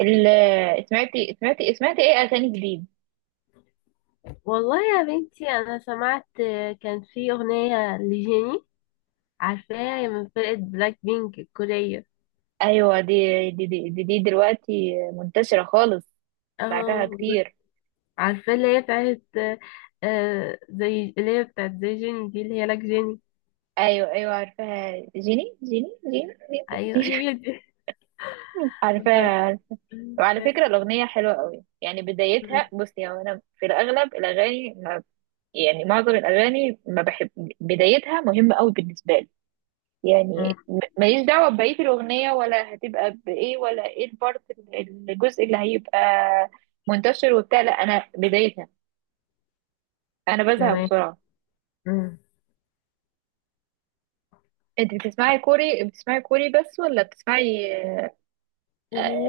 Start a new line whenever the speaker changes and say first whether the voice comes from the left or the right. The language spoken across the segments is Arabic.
right: سمعتي ايه اغاني جديد؟
left: والله يا بنتي انا سمعت كان في اغنيه لجيني، عارفاها من فرقه بلاك بينك الكوريه.
right: ايوه دي دلوقتي منتشره خالص بعدها
left: اه،
right: كتير.
left: عارفه اللي هي بتاعت زي اللي هي بتاعت زي جيني دي اللي هي لك جيني.
right: ايوه ايوه عارفاها، جيني،
left: ايوه
right: جيني.
left: هي دي.
right: عارفاها
left: والله.
right: عارفاها. وعلى فكره الاغنيه حلوه قوي، يعني
left: أمم،
right: بدايتها. بصي، هو انا في الاغلب الاغاني ما، يعني معظم الاغاني ما بحب. بدايتها مهمه قوي بالنسبه لي، يعني ماليش دعوة ببقية الأغنية ولا هتبقى بإيه ولا إيه البارت الجزء اللي هيبقى منتشر وبتاع، لا أنا بدايتها، أنا بزهق
left: تمام.
right: بسرعة.
left: أمم.
right: أنت بتسمعي كوري، بس، ولا بتسمعي؟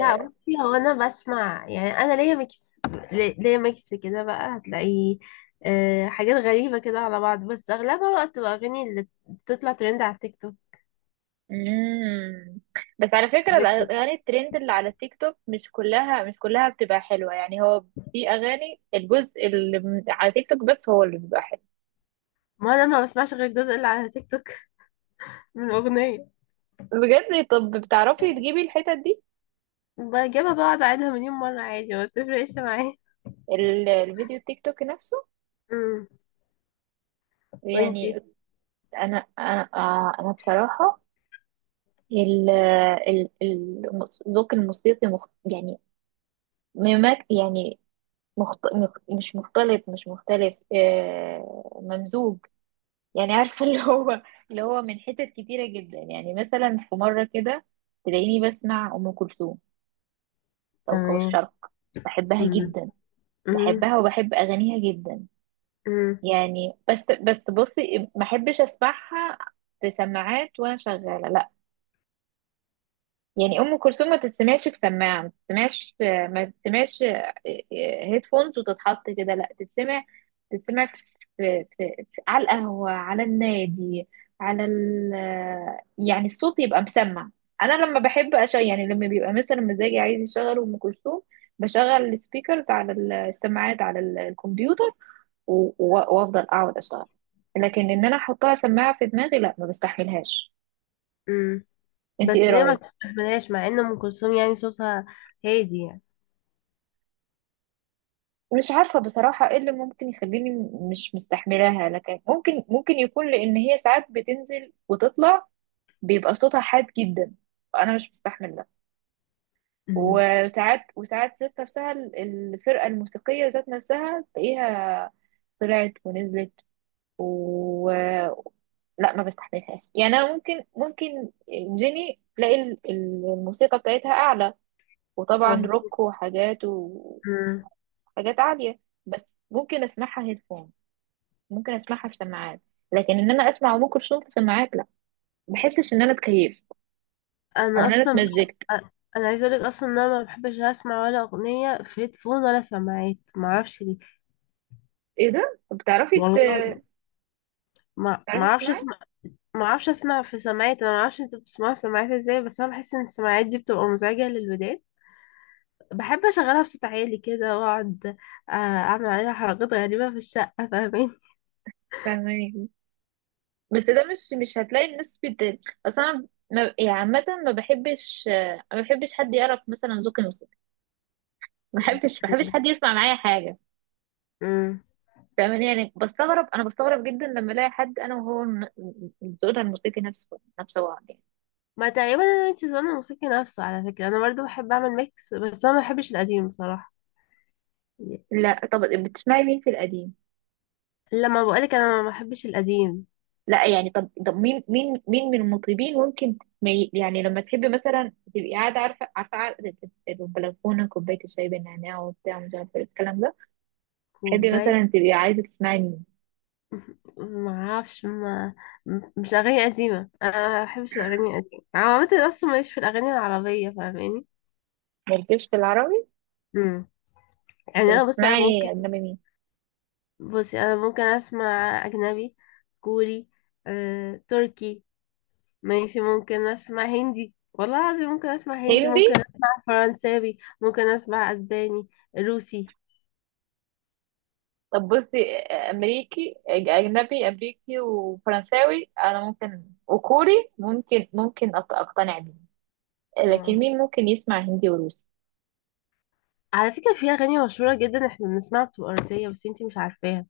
left: لا بصي، هو انا بسمع يعني انا ليا ميكس، ليا ميكس كده بقى. هتلاقي حاجات غريبة كده على بعض، بس أغلبها بقى بتبقى أغاني اللي بتطلع ترند على التيك توك.
right: مم. بس على فكرة
left: عجبتني.
right: الأغاني الترند اللي على التيك توك مش كلها، بتبقى حلوة. يعني هو في أغاني الجزء اللي على تيك توك بس هو اللي بيبقى حلو.
left: ما انا ما بسمعش غير الجزء اللي على تيك توك من الاغنيه.
right: بجد؟ طب بتعرفي تجيبي الحتت دي،
left: بجيبها بقعد اعيدها مليون مره عادي، ما بتفرقش معايا.
right: الفيديو التيك توك نفسه
left: امم.
right: يعني؟
left: وانتي؟
right: انا بصراحه الذوق الموسيقي مخ يعني، ممك يعني، مخت مخ مش مختلط مش مختلف، ممزوج يعني. عارفه اللي هو، اللي هو من حتت كتيره جدا. يعني مثلا في مره كده تلاقيني بسمع ام كلثوم، كوكب
left: تمام.
right: الشرق. بحبها
left: امم.
right: جدا،
left: امم.
right: بحبها وبحب اغانيها جدا.
left: امم.
right: يعني بس بصي، ما احبش اسمعها في سماعات وانا شغاله، لا. يعني ام كلثوم ما تتسمعش في سماعه، ما تتسمعش هيدفونز وتتحط كده، لا. تتسمع، تتسمع في على القهوه، على النادي، على ال، يعني الصوت يبقى مسمع. انا لما بحب أشغل، يعني لما بيبقى مثلا مزاجي عايز يشغل ام كلثوم، بشغل السبيكرز على، السماعات على الكمبيوتر وافضل اقعد اشتغل. لكن ان انا احطها سماعه في دماغي، لا، ما بستحملهاش.
left: امم.
right: انت
left: بس
right: ايه
left: ليه ما
right: رايك؟
left: بتستحملهاش مع ان ام كلثوم يعني صوتها هادي يعني؟
right: مش عارفة بصراحة ايه اللي ممكن يخليني مش مستحملاها، لكن ممكن، ممكن يكون لأن هي ساعات بتنزل وتطلع، بيبقى صوتها حاد جدا، وأنا مش مستحمل ده.
left: امم.
right: وساعات، ذات نفسها الفرقة الموسيقية ذات نفسها تلاقيها طلعت ونزلت، و، لا ما بستحملهاش. يعني أنا ممكن، جيني تلاقي الموسيقى بتاعتها أعلى، وطبعا
left: مظبوط.
right: روك، وحاجات
left: امم.
right: عالية، بس ممكن أسمعها هيدفون، ممكن اسمعها في سماعات. لكن ان انا اسمع ام كلثوم في سماعات، لا، ما بحسش ان انا اتكيفت او
left: انا
right: ان انا
left: اصلا بح...
right: اتمزجت.
left: انا عايزه اقولك اصلا ان انا ما بحبش اسمع ولا اغنيه في هيدفون ولا سماعات، ما اعرفش ليه.
right: ايه ده؟ طب
left: والله العظيم ما
right: بتعرفي
left: اعرفش.
right: تسمعي؟
left: ما اعرفش اسمع في سماعات، انا ما اعرفش انت بتسمعها في سماعات ازاي، بس انا بحس ان السماعات دي بتبقى مزعجه للودان. بحب اشغلها بصوت عالي كده واقعد اعمل عليها حركات غريبه في الشقه، فاهمين.
right: فاهماني؟ بس ده مش، مش هتلاقي الناس بت، اصلا ما... يعني عامه ما بحبش، حد يعرف مثلا ذوق الموسيقى، ما بحبش حد يسمع معايا حاجه.
left: امم.
right: فاهماني؟ يعني بستغرب، انا بستغرب جدا لما الاقي حد انا وهو ذوقنا الموسيقي نفسه بعض يعني.
left: ما تقريبا انا انت زمان الموسيقى نفسه، على فكره انا برضو بحب اعمل ميكس، بس انا ما بحبش القديم بصراحه.
right: لا طب، بتسمعي مين في القديم؟
left: لما بقولك انا ما بحبش القديم.
right: لا يعني، طب طب، مين من المطربين ممكن تسمعي يعني لما تحبي مثلا تبقي قاعده، عارفه قاعدة البلكونه، كوبايه الشاي بالنعناع وبتاع، مش عارفه إيه الكلام ده، تحبي
left: كوبايه.
right: مثلا تبقي عايزه تسمعي مين؟
left: ما اعرفش. ما مش اغاني قديمه، انا ما بحبش الاغاني القديمه، انا عامه اصلا ماليش في الاغاني العربيه، فاهماني.
right: مالكيش في العربي؟
left: يعني
right: طب
left: انا بصي انا ممكن،
right: بتسمعي اجنبي مين؟
left: بصي انا ممكن اسمع اجنبي. كوري، تركي. ماشي ممكن اسمع هندي، والله العظيم ممكن اسمع هندي،
right: هندي؟
left: ممكن اسمع فرنساوي، ممكن اسمع اسباني، روسي.
right: طب بصي، امريكي، اجنبي امريكي وفرنساوي انا ممكن، وكوري ممكن، ممكن اقتنع بيه. لكن
left: اه.
right: مين ممكن يسمع هندي وروسي؟
left: على فكرة في اغاني مشهورة جدا احنا بنسمعها بتبقى روسية، بس انتي مش عارفاها،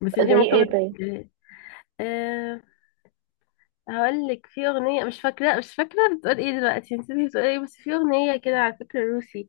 left: بس
right: زي
left: انتي ممكن ما
right: ايه طيب؟
left: تفتكريهاش. أه، هقول لك في اغنية، مش فاكرة مش فاكرة بتقول ايه، دلوقتي نسيت بتقول ايه، بس في اغنية كده على فكرة روسي،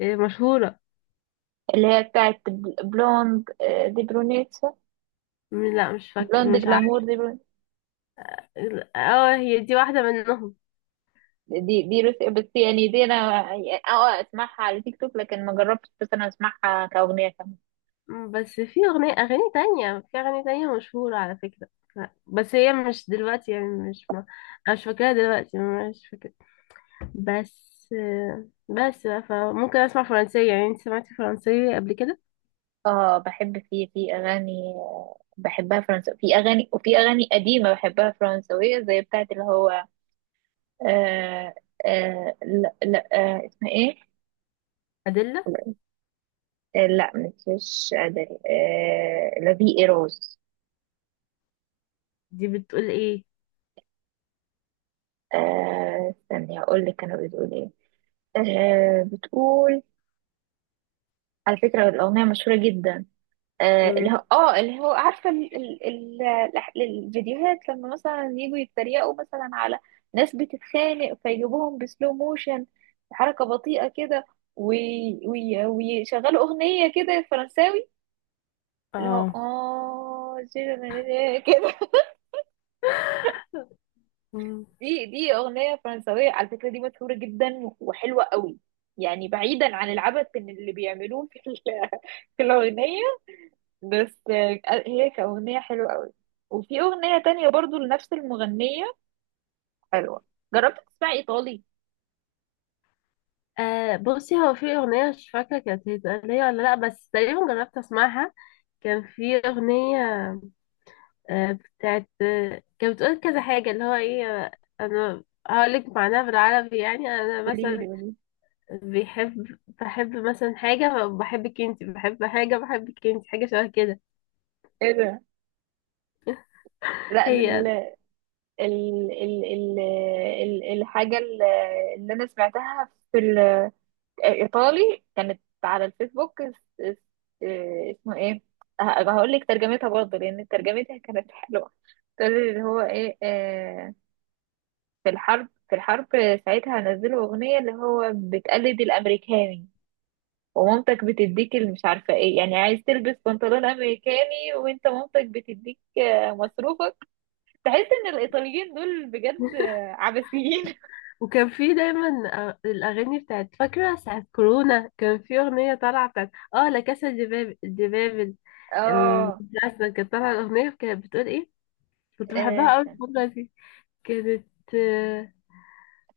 left: مشهورة.
right: اللي هي بتاعت بلوند، دي برونيت،
left: لا مش
right: بلوند
left: فاكرة مش
right: جلامور،
left: عارفة. اه هي دي واحدة منهم.
right: دي دي روس بس. يعني دي انا اه، اسمعها على تيك توك لكن ما جربتش، بس انا اسمعها كأغنية كمان.
left: بس في أغنية، أغاني تانية، في أغاني تانية مشهورة على فكرة. لا، بس هي مش دلوقتي يعني مش ما، أنا مش فاكراها دلوقتي. مش فاكرة. بس. بس بقى، فممكن أسمع فرنسية، يعني أنت سمعتي فرنسية قبل كده؟
right: اه بحب، في اغاني بحبها فرنسا، في اغاني وفي اغاني قديمة بحبها فرنسوية زي بتاعت اللي هو، آه آه لا لا آه اسمها ايه،
left: أدلة.
right: آه لا مش مش قادر آه لا في ايروز.
left: دي بتقول إيه؟
right: استني هقول لك كانوا بتقول ايه. بتقول، على فكرة الأغنية مشهورة جدا، اللي
left: مم،
right: هو اللي هو عارفه الفيديوهات لما مثلا يجوا يتريقوا مثلا على ناس بتتخانق فيجيبوهم بسلو موشن، حركه بطيئه كده، وي... ويشغلوا اغنيه كده فرنساوي اللي هو
left: اه.
right: اه كده.
left: مم.
right: دي دي اغنيه فرنساويه على فكره، دي مشهوره جدا وحلوه قوي، يعني بعيدا عن العبث اللي بيعملوه في في الاغنيه، بس هي كأغنية حلوة قوي. وفي أغنية تانية برضو لنفس المغنية حلوة. جربت تسمعي إيطالي؟
left: آه بصي هو في أغنية مش فاكرة كانت هي ولا لأ، بس تقريبا جربت أسمعها. كان في أغنية آه، بتاعت، كانت بتقول كذا حاجة، اللي هو ايه انا هقولك معناها بالعربي، يعني انا
right: قولي لي
left: مثلا
right: قولي
left: بيحب بحب مثلا حاجة بحبك انتي، بحب حاجة بحبك انتي، حاجة شبه كده.
right: ايه ده. لا أنا ال
left: هي.
right: ال ال ال ال الحاجة اللي أنا سمعتها في الإيطالي كانت على الفيسبوك اس- اسمه ايه، هقول لك ترجمتها برضه لأن ترجمتها كانت حلوة. تقول اللي هو ايه، في الحرب، ساعتها نزلوا أغنية اللي هو بتقلد الأمريكاني، ومامتك بتديك اللي مش عارفة ايه، يعني عايز تلبس بنطلون امريكاني وانت مامتك بتديك، مصروفك. تحس ان الايطاليين دول بجد عبثيين.
left: وكان في دايما الأغاني بتاعت، فاكرة ساعة كورونا كان في أغنية طالعة بتاعت، اه لا كاسا دي دي بابل. ال-
right: اه
left: أصلا كانت طالعة الأغنية، كانت بتقول ايه، كنت بحبها أوي
right: استنى،
left: الفترة دي. كانت آه،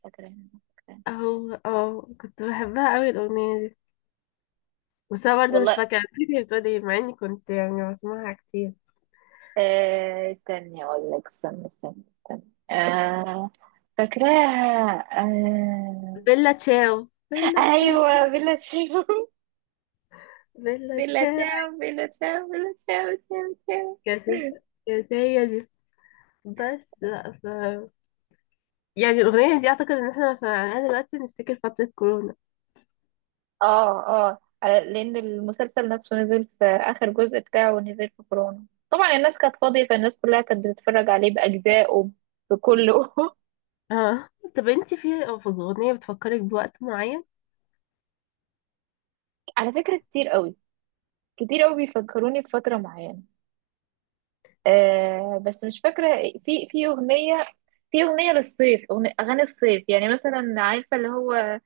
right: فاكرة هنا، فاكرة.
left: اهو اه كنت بحبها أوي الأغنية دي، بس انا برضه مش
right: والله
left: فاكره، نسيت هي بتقول ايه مع اني كنت يعني بسمعها كتير.
right: استني اقول لك، استنى، آه، فاكراها
left: بيلا تشاو، بيلا تشاو،
right: ايوه.
left: بيلا تشاو.
right: بلا تشاو بلا تشاو، تشاو تشاو.
left: كانت، كانت هي دي. بس لا ف... يعني الاغنيه دي اعتقد ان احنا لو سمعناها دلوقتي نفتكر فتره كورونا.
right: اه اه، لان المسلسل نفسه نزل في اخر جزء بتاعه، نزل في كورونا، طبعا الناس كانت فاضيه، فالناس كلها كانت بتتفرج عليه باجزائه بكله.
left: اه. طب انتي في، في اغنيه بتفكرك بوقت معين؟
right: على فكره كتير قوي، كتير قوي بيفكروني بفتره معينه. آه بس مش فاكره. في اغنيه، في اغنيه للصيف، أغنية اغاني الصيف يعني، مثلا عارفه اللي هو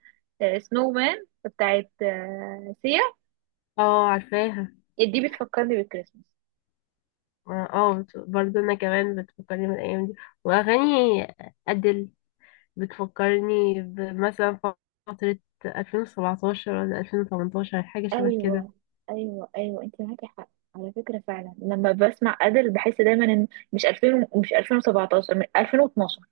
right: سنو مان بتاعت سيا؟
left: اه عارفاها.
right: دي بتفكرني بالكريسماس.
left: اه، برضه انا كمان بتفكرني بالايام دي. واغاني ادل بتفكرني بمثلا فتره 2017 ولا 2018، حاجه شبه كده.
right: ايوه ايوه انت معاكي حق. على فكره فعلا لما بسمع ادل بحس دايما ان، مش 2000 ومش 2017، من 2012.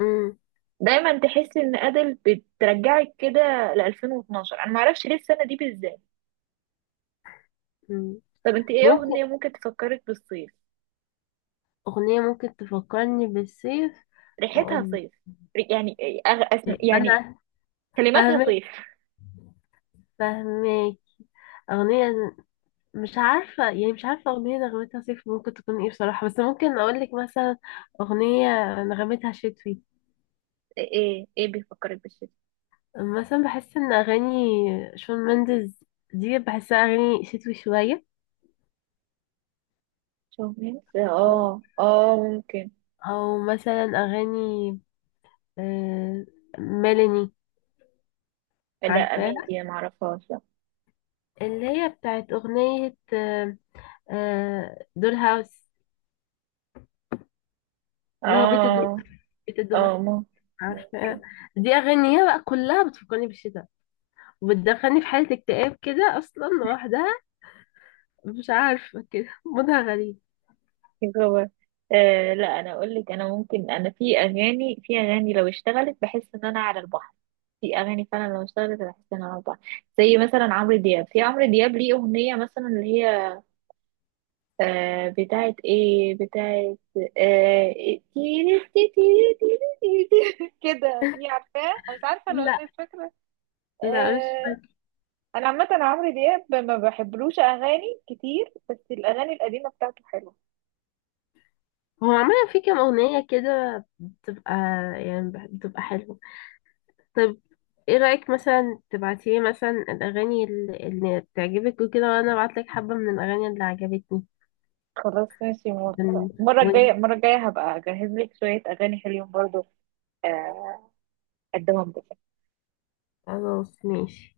left: مم.
right: دايما تحس ان ادل بترجعك كده ل 2012، انا ما اعرفش ليه السنه دي بالذات.
left: مم.
right: طب انت ايه
left: ممكن.
right: اغنيه ممكن تفكرك بالصيف؟
left: أغنية ممكن تفكرني بالصيف.
right: ريحتها
left: أقول.
right: صيف، يعني إيه يعني
left: أنا
right: كلماتها
left: فاهمك.
right: صيف.
left: فاهمك. أغنية. مش عارفة يعني، مش عارفة أغنية نغمتها صيف ممكن تكون إيه بصراحة، بس ممكن أقول لك مثلا أغنية نغمتها شتوي.
right: ايه؟ ايه بيفكرك بالشتاء؟
left: مثلا بحس إن أغاني شون مندز دي بحسها أغاني شتوي شوية.
right: شومين،
left: أو،
right: اه اه ممكن.
left: أو مثلا أغاني آه، ميلاني.
right: لا امين
left: عارفاها،
right: دي ما اعرفهاش، لا.
left: اللي هي بتاعت أغنية دول هاوس، اللي هو بيت الدو،
right: اه
left: بيت الدمى.
right: اه ممكن،
left: عارفة.
right: ممكن
left: دي أغانيها بقى كلها بتفكرني بالشتاء وبتدخلني في حالة اكتئاب كده أصلا لوحدها، مش عارفة كده مودها غريب.
right: جوه. آه لا انا اقول لك، انا ممكن، انا في اغاني، لو اشتغلت بحس ان انا على البحر. في اغاني فعلا لو اشتغلت بحس ان انا على البحر زي مثلا عمرو دياب. في عمرو دياب ليه اغنيه مثلا اللي هي، بتاعت ايه، بتاعت، آه إيه، تيري تيري كده، دي عارفاه؟ انا مش عارفه
left: لا.
right: الاغنيه، مش فاكره.
left: لا مش
right: آه
left: فاكرة.
right: انا عامه عمرو دياب ما بحبلوش اغاني كتير، بس الاغاني القديمه بتاعته حلوه.
left: هو عمل في كام أغنية كده بتبقى يعني بتبقى حلوة. طب ايه رأيك مثلا تبعتيلي مثلا الأغاني اللي بتعجبك وكده، وأنا أبعتلك حبة من الأغاني اللي عجبتني؟
right: خلاص ماشي،
left: ون،
right: موافقة. المرة
left: ون-
right: الجاية، المرة الجاية هبقى أجهز لك شوية أغاني حلوين برضو، آه، أقدمهم لك.
left: خلاص ماشي.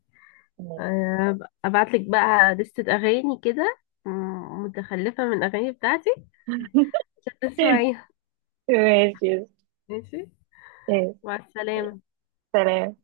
left: ابعت لك بقى لستة اغاني كده، متخلفة من الاغاني بتاعتي عشان تسمعيها.
right: ماشي.
left: ماشي.
right: ماشي.
left: مع السلامة.
right: سلام.